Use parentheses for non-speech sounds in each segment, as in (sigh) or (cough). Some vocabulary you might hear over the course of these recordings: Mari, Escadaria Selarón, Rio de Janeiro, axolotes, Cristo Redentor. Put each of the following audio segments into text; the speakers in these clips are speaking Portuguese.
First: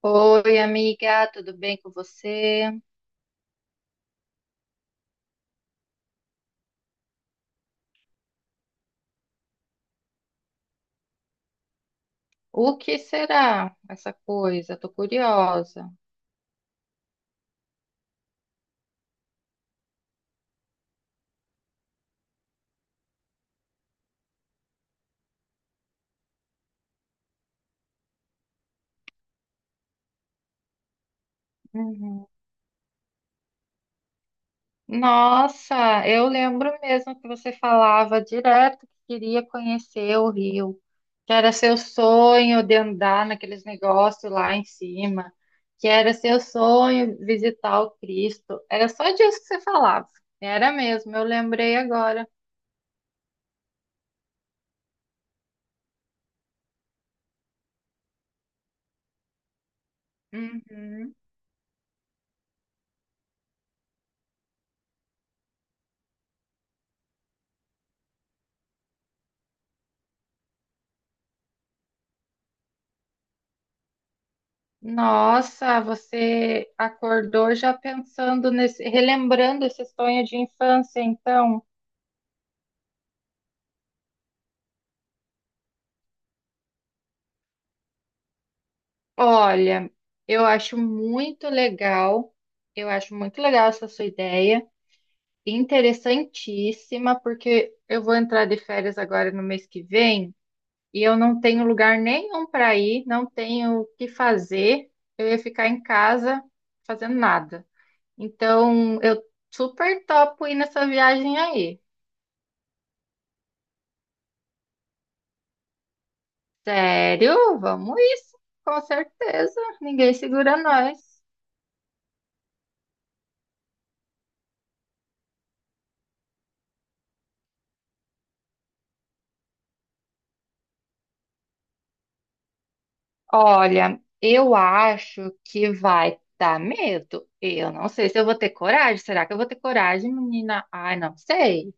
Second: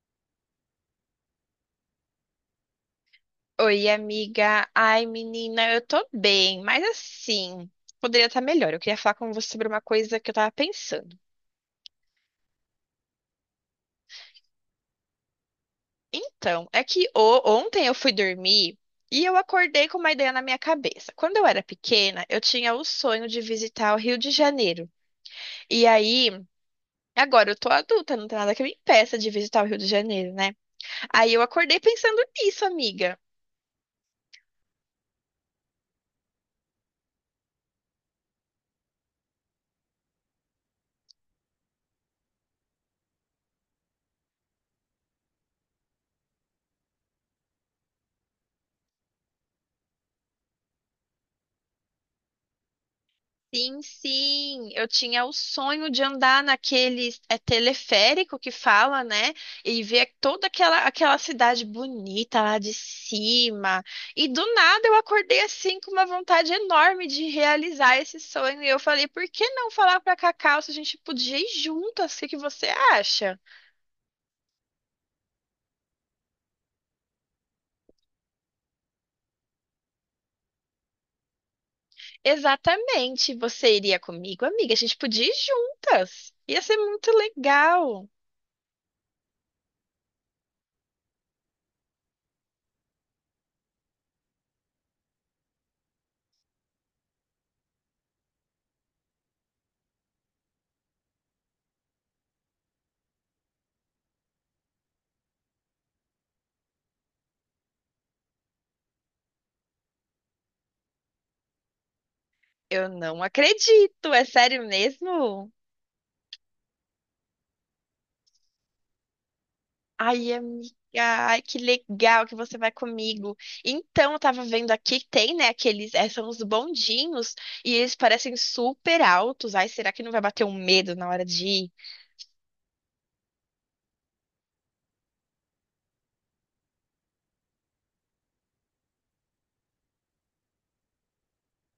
Oi, amiga, tudo bem com você? Oi, amiga. Ai, menina, eu tô bem, mas assim, poderia estar melhor. Eu queria falar com você sobre uma coisa que eu tava pensando. O que será essa coisa? Tô curiosa. Então, é que ontem eu fui dormir e eu acordei com uma ideia na minha cabeça. Quando eu era pequena, eu tinha o sonho de visitar o Rio de Janeiro. E aí, agora eu tô adulta, não tem nada que me impeça de visitar o Rio de Janeiro, né? Aí eu acordei pensando Uhum. nisso, amiga. Nossa, eu lembro mesmo que você falava direto que queria conhecer o Rio, que era seu sonho de andar naqueles negócios lá em cima, que era seu sonho visitar o Cristo. Era só disso que você falava. Era mesmo, eu lembrei agora. Sim, sim, eu tinha o sonho de andar naquele teleférico que fala, né? E ver toda aquela, Uhum. aquela cidade bonita lá de cima. E do nada eu acordei assim com uma vontade enorme de realizar esse sonho. E eu falei, por que não falar para Cacau se a gente podia ir juntas? O que que você acha? Nossa, você acordou já pensando nesse, relembrando esse sonho de infância, então. Exatamente, você iria comigo, amiga? A gente podia ir juntas. Ia ser muito legal. Olha, eu acho muito legal, eu acho muito legal essa sua ideia, interessantíssima, porque eu vou entrar de férias agora no mês que vem e eu não tenho lugar nenhum para ir, não tenho o que fazer, eu ia ficar em casa fazendo nada. Então, eu super topo ir nessa viagem aí. Eu não acredito, é sério mesmo? Sério? Vamos isso, com certeza. Ninguém Ai, segura amiga, nós. ai, que legal que você vai comigo. Então, eu tava vendo aqui, que tem, né, aqueles, são os bondinhos, e eles parecem super altos. Ai, será que não vai bater um medo na hora de ir? Olha, eu acho que vai dar medo. Eu não sei se eu vou ter coragem. Será que eu vou ter coragem, menina? Ai, não sei.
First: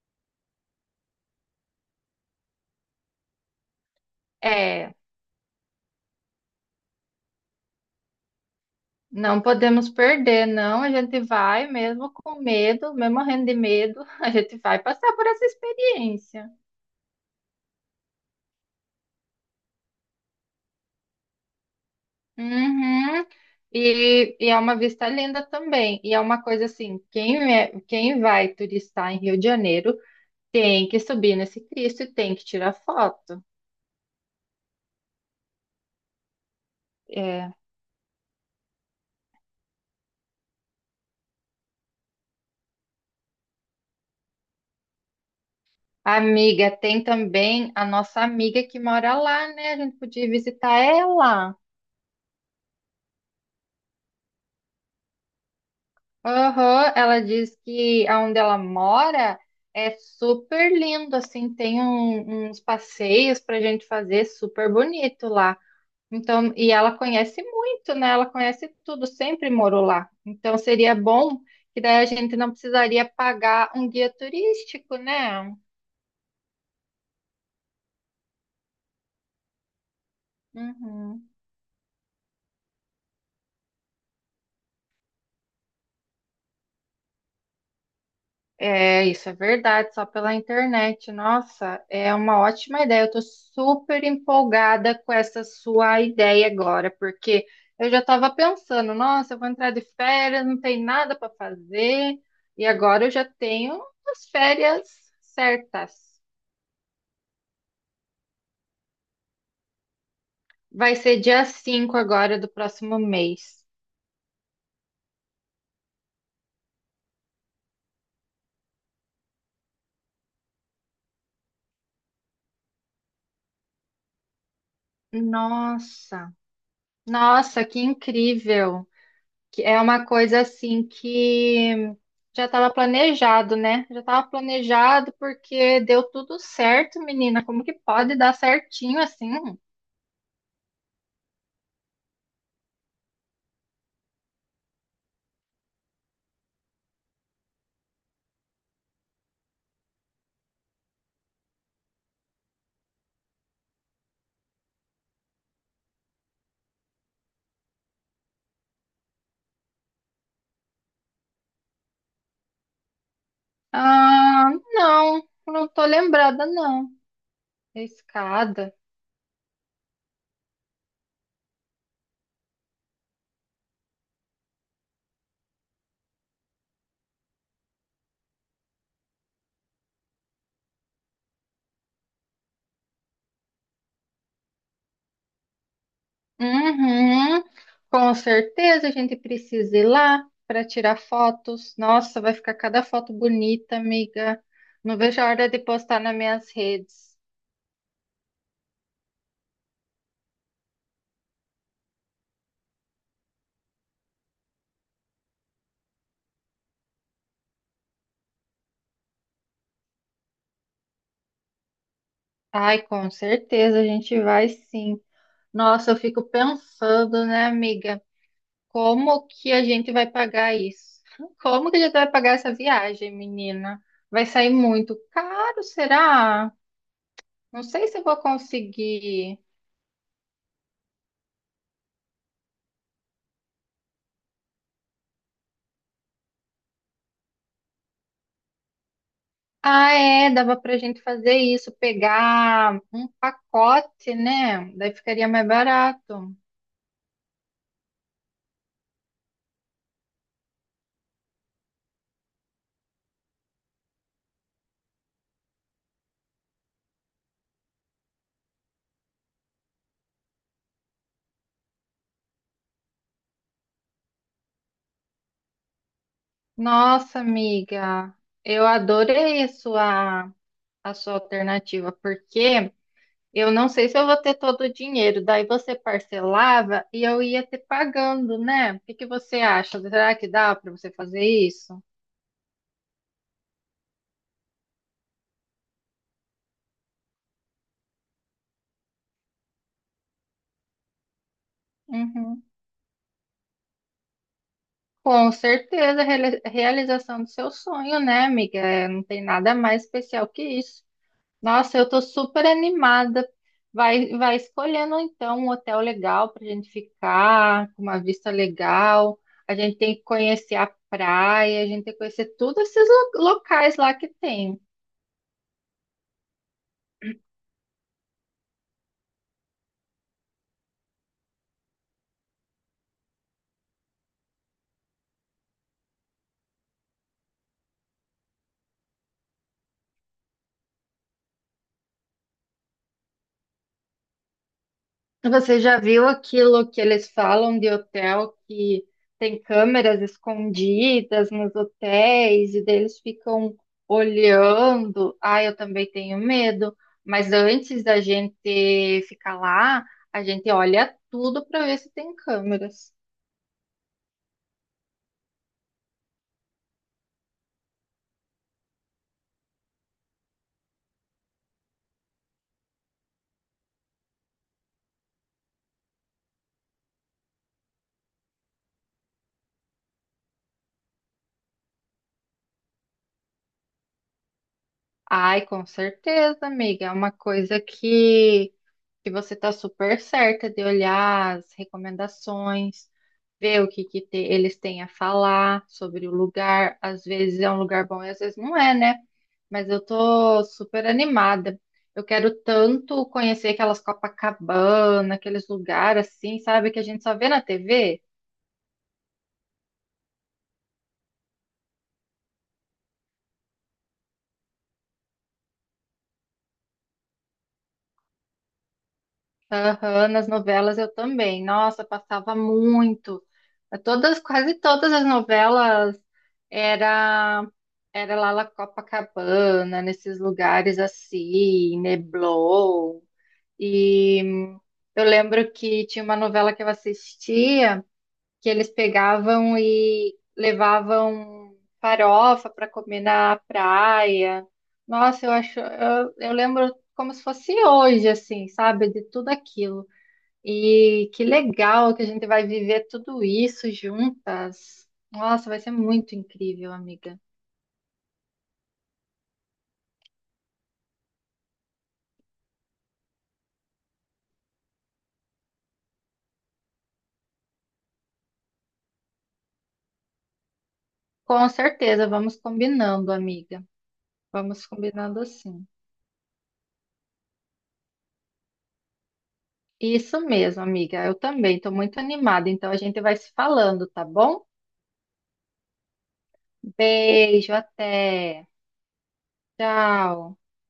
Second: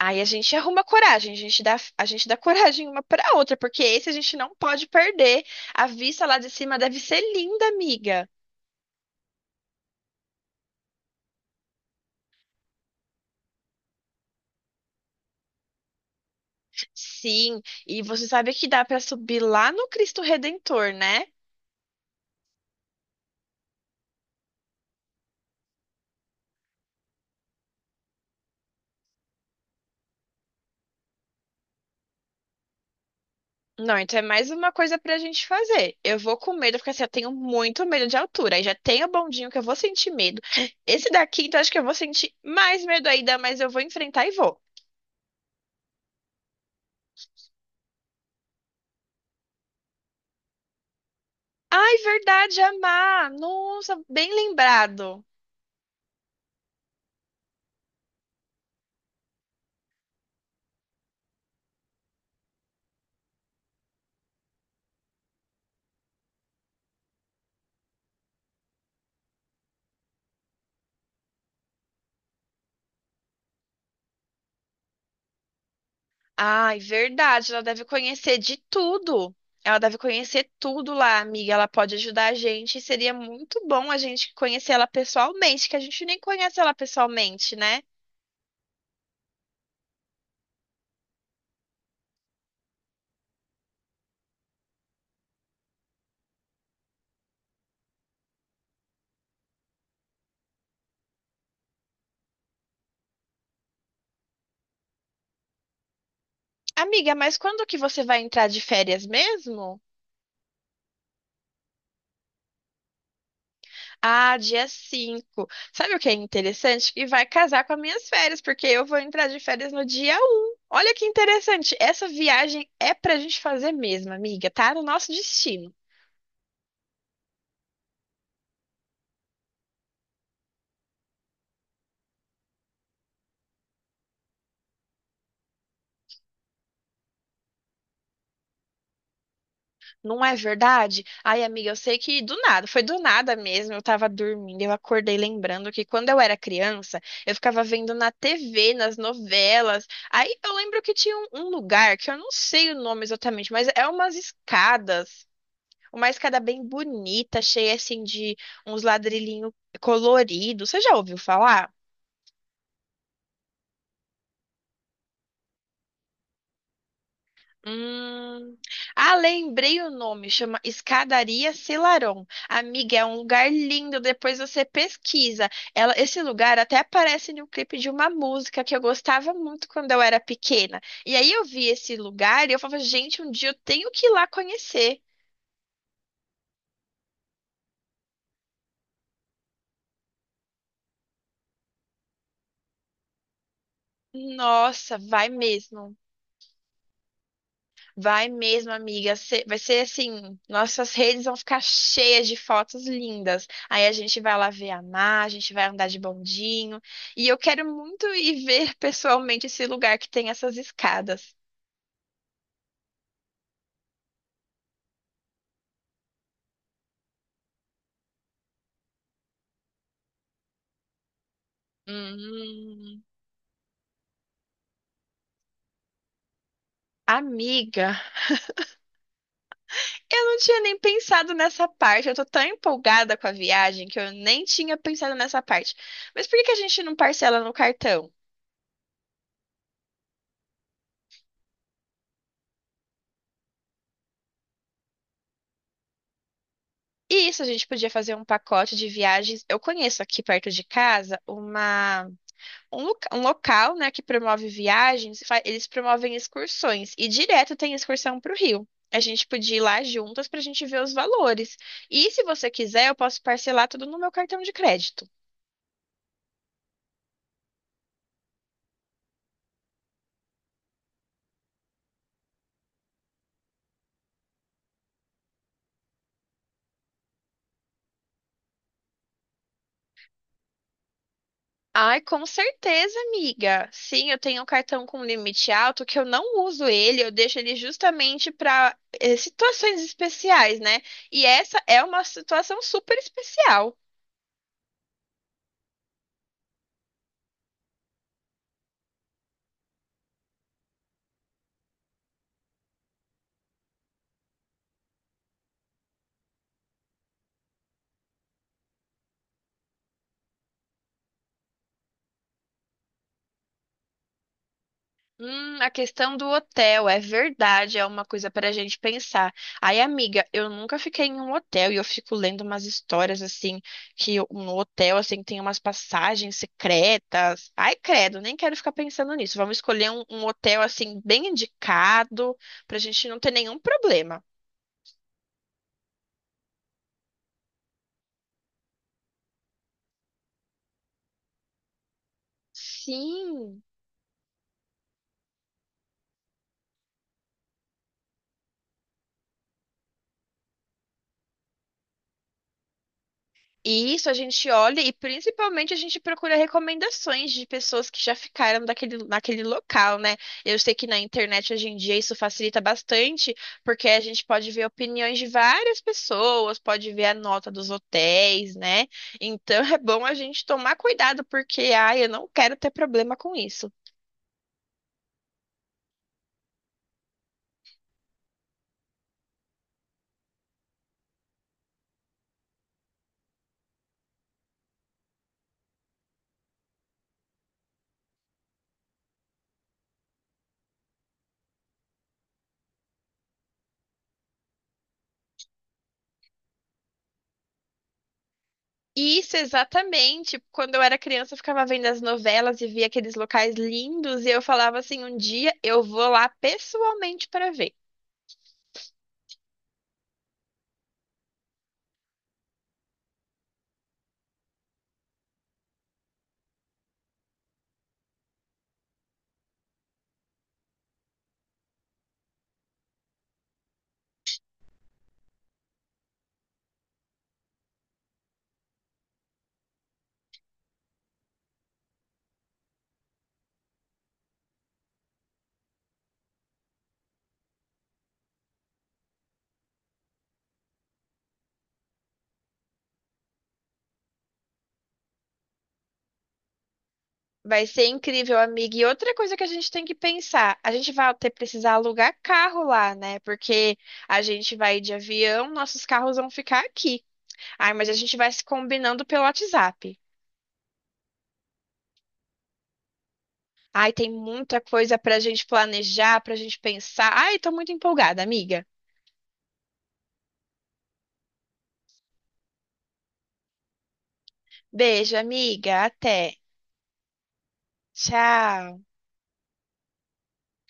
Aí a gente arruma coragem, a gente dá (laughs) coragem uma pra outra, porque esse a gente não pode É, perder. A vista lá de cima deve ser linda, amiga. não podemos perder, não. A gente vai, mesmo com medo, mesmo morrendo de medo, (laughs) a gente vai passar por essa experiência. Sim, e você sabe que dá pra subir lá no Cristo Redentor, né? Uhum. E é uma vista linda também. E é uma coisa assim, quem, é, quem vai turistar em Rio de Janeiro, tem que subir nesse Cristo e tem que tirar foto. Não, então é mais uma coisa pra gente fazer. Eu vou com medo, porque assim, eu tenho É. muito medo de altura. Aí já tem o bondinho que eu vou sentir medo. Esse daqui, então acho que eu vou sentir mais medo ainda, mas eu vou enfrentar e vou. Amiga, tem também a nossa amiga que mora lá, né? A gente podia visitar ela. Ai, verdade, Amar. Nossa, bem lembrado. Aham, ela diz que aonde ela mora é super lindo, assim, tem uns passeios pra gente fazer super bonito lá. Então, e ela conhece muito, né? Ela conhece tudo, sempre morou lá. Então, seria bom que daí a gente não precisaria pagar um guia turístico, né? Ai, verdade, ela deve conhecer de tudo. Ela deve conhecer tudo lá, Uhum. amiga. Ela pode ajudar a gente. E seria muito bom a gente conhecer ela pessoalmente, que a gente nem conhece ela pessoalmente, né? É, isso é verdade, só pela internet. Nossa, é uma ótima ideia. Eu tô super empolgada com essa sua ideia agora, porque eu já estava pensando, nossa, eu vou entrar de férias, não tem nada para fazer, e agora eu já tenho as férias certas. Amiga, mas quando que você vai entrar de férias mesmo? Vai ser dia 5 agora do próximo mês. Ah, dia cinco. Sabe o que é interessante? Que vai casar com as minhas férias, porque eu vou entrar de férias no dia um. Olha que interessante. Essa viagem é pra gente fazer mesmo, amiga. Tá no nosso destino. Nossa, Nossa, que incrível! Que é uma coisa assim que já estava planejado, né? Já estava planejado porque deu tudo certo, menina. Como que pode dar certinho assim? Não é verdade? Ai, amiga, eu sei que do nada, foi do nada mesmo. Eu tava dormindo, eu acordei lembrando que quando eu era criança, eu ficava vendo na TV, nas novelas. Aí eu lembro que tinha um lugar que eu não sei o nome exatamente, mas é umas escadas. Uma escada bem bonita, cheia assim de uns ladrilhinhos coloridos. Você já ouviu falar? Ah, não, não tô lembrada, não. Hum... Escada. Ah, lembrei o nome, chama Escadaria Selarón. Amiga, é um lugar lindo, depois você pesquisa. Ela, esse lugar até aparece no clipe de uma música que eu gostava muito quando eu era pequena. E aí eu vi esse lugar e eu falava, gente, um dia eu tenho que ir lá conhecer. Uhum. Com certeza a gente precisa ir lá para tirar fotos. Nossa, vai ficar cada foto bonita, amiga. Não Nossa, vejo a vai hora de mesmo. postar nas minhas redes. Vai mesmo, amiga. Vai ser assim, nossas redes vão ficar cheias de fotos lindas. Aí a gente vai lá ver a mar, a gente vai andar de bondinho. E eu quero muito ir ver pessoalmente esse lugar que tem essas escadas. Ai, com certeza a gente vai sim. Nossa, eu fico pensando, né, amiga? Como que a gente vai pagar isso? Como que a gente vai pagar essa Hum, viagem, menina? Vai sair muito caro, será? Não Amiga, sei se eu vou conseguir. eu não tinha nem pensado nessa parte. Eu tô tão empolgada com a viagem que eu nem tinha pensado nessa parte. Mas por que que a gente não parcela no cartão? Ah, é, dava pra gente fazer isso, pegar um pacote, né? Daí ficaria mais barato. E isso, a gente podia fazer um pacote de viagens. Eu conheço aqui perto de casa uma. Um local, né, que promove viagens, eles promovem excursões e direto tem excursão para o Rio. A gente podia ir lá juntas para a gente ver os valores. E se você quiser, eu posso parcelar tudo no meu cartão de crédito. Nossa, amiga, eu adorei a sua alternativa, porque. Eu não sei se eu vou ter todo o dinheiro. Daí você parcelava e eu ia ter pagando, né? O que que você acha? Será que dá para você fazer isso? Ai, com certeza, amiga. Sim, eu tenho um cartão com limite alto que eu não uso ele, eu deixo ele justamente para situações especiais, né? E essa é uma Uhum. situação super especial. Com certeza, realização do seu sonho, né, amiga? É, não tem nada mais especial que isso. Nossa, eu tô super animada. Vai escolhendo então um hotel legal pra gente ficar, com uma vista legal. A gente tem que conhecer a praia, a gente tem que conhecer todos esses locais lá que tem. A questão do hotel, é verdade, é uma coisa para a gente pensar. Aí, amiga, eu nunca fiquei em um hotel e eu fico lendo umas histórias assim, no hotel, assim, tem umas passagens secretas. Ai, credo, nem quero ficar pensando nisso. Vamos escolher um hotel, assim, bem indicado, para a gente não ter nenhum problema. Você já viu aquilo que eles falam de hotel que tem câmeras escondidas nos hotéis e deles ficam Sim. olhando? Ah, eu também tenho medo, mas antes da gente ficar lá, a gente olha tudo para ver se tem câmeras. E isso a gente olha e principalmente a gente procura recomendações de pessoas que já ficaram daquele, naquele local, né? Eu sei que na internet hoje em dia isso facilita bastante, porque a gente pode ver opiniões de várias pessoas, pode ver a nota dos hotéis, né? Então (laughs) é bom a gente tomar cuidado, porque, ai, eu não quero ter problema com isso. Ai, com certeza, amiga, é uma coisa que você está super certa de olhar as recomendações, ver o que que eles têm a falar sobre o lugar. Às vezes é um lugar bom e às vezes não é, né? Mas eu tô super animada. Eu quero tanto conhecer aquelas Copacabana, aqueles lugares assim, sabe, que a gente só vê na TV. Isso, exatamente. Quando eu era criança, eu ficava vendo as novelas e via aqueles locais lindos, e eu falava assim: um dia eu vou lá pessoalmente para ver. Aham, nas novelas eu também. Nossa, passava muito. É. Todas, quase todas as novelas era era lá na Copacabana, nesses lugares assim, Neblon. E eu lembro que tinha uma novela que eu assistia que eles pegavam e levavam farofa para comer na praia. Nossa, eu acho, eu lembro como se fosse hoje, assim, sabe, de tudo aquilo. E que legal que a gente vai viver tudo isso juntas. Nossa, vai ser muito incrível, amiga. Vai ser incrível, amiga. E outra coisa que a gente tem que pensar, a gente vai ter precisar alugar carro lá, né? Porque a gente vai de avião, nossos carros vão ficar aqui. Ai, mas a gente vai se combinando pelo WhatsApp. Com certeza, vamos combinando, amiga. Ai, tem muita Vamos coisa pra combinando gente assim. planejar, pra gente pensar. Ai, tô muito empolgada, amiga. Isso mesmo, amiga. Eu também estou muito animada, então a gente vai se falando, tá bom? Beijo, amiga. Até. Beijo, até. Tchau. Tchau.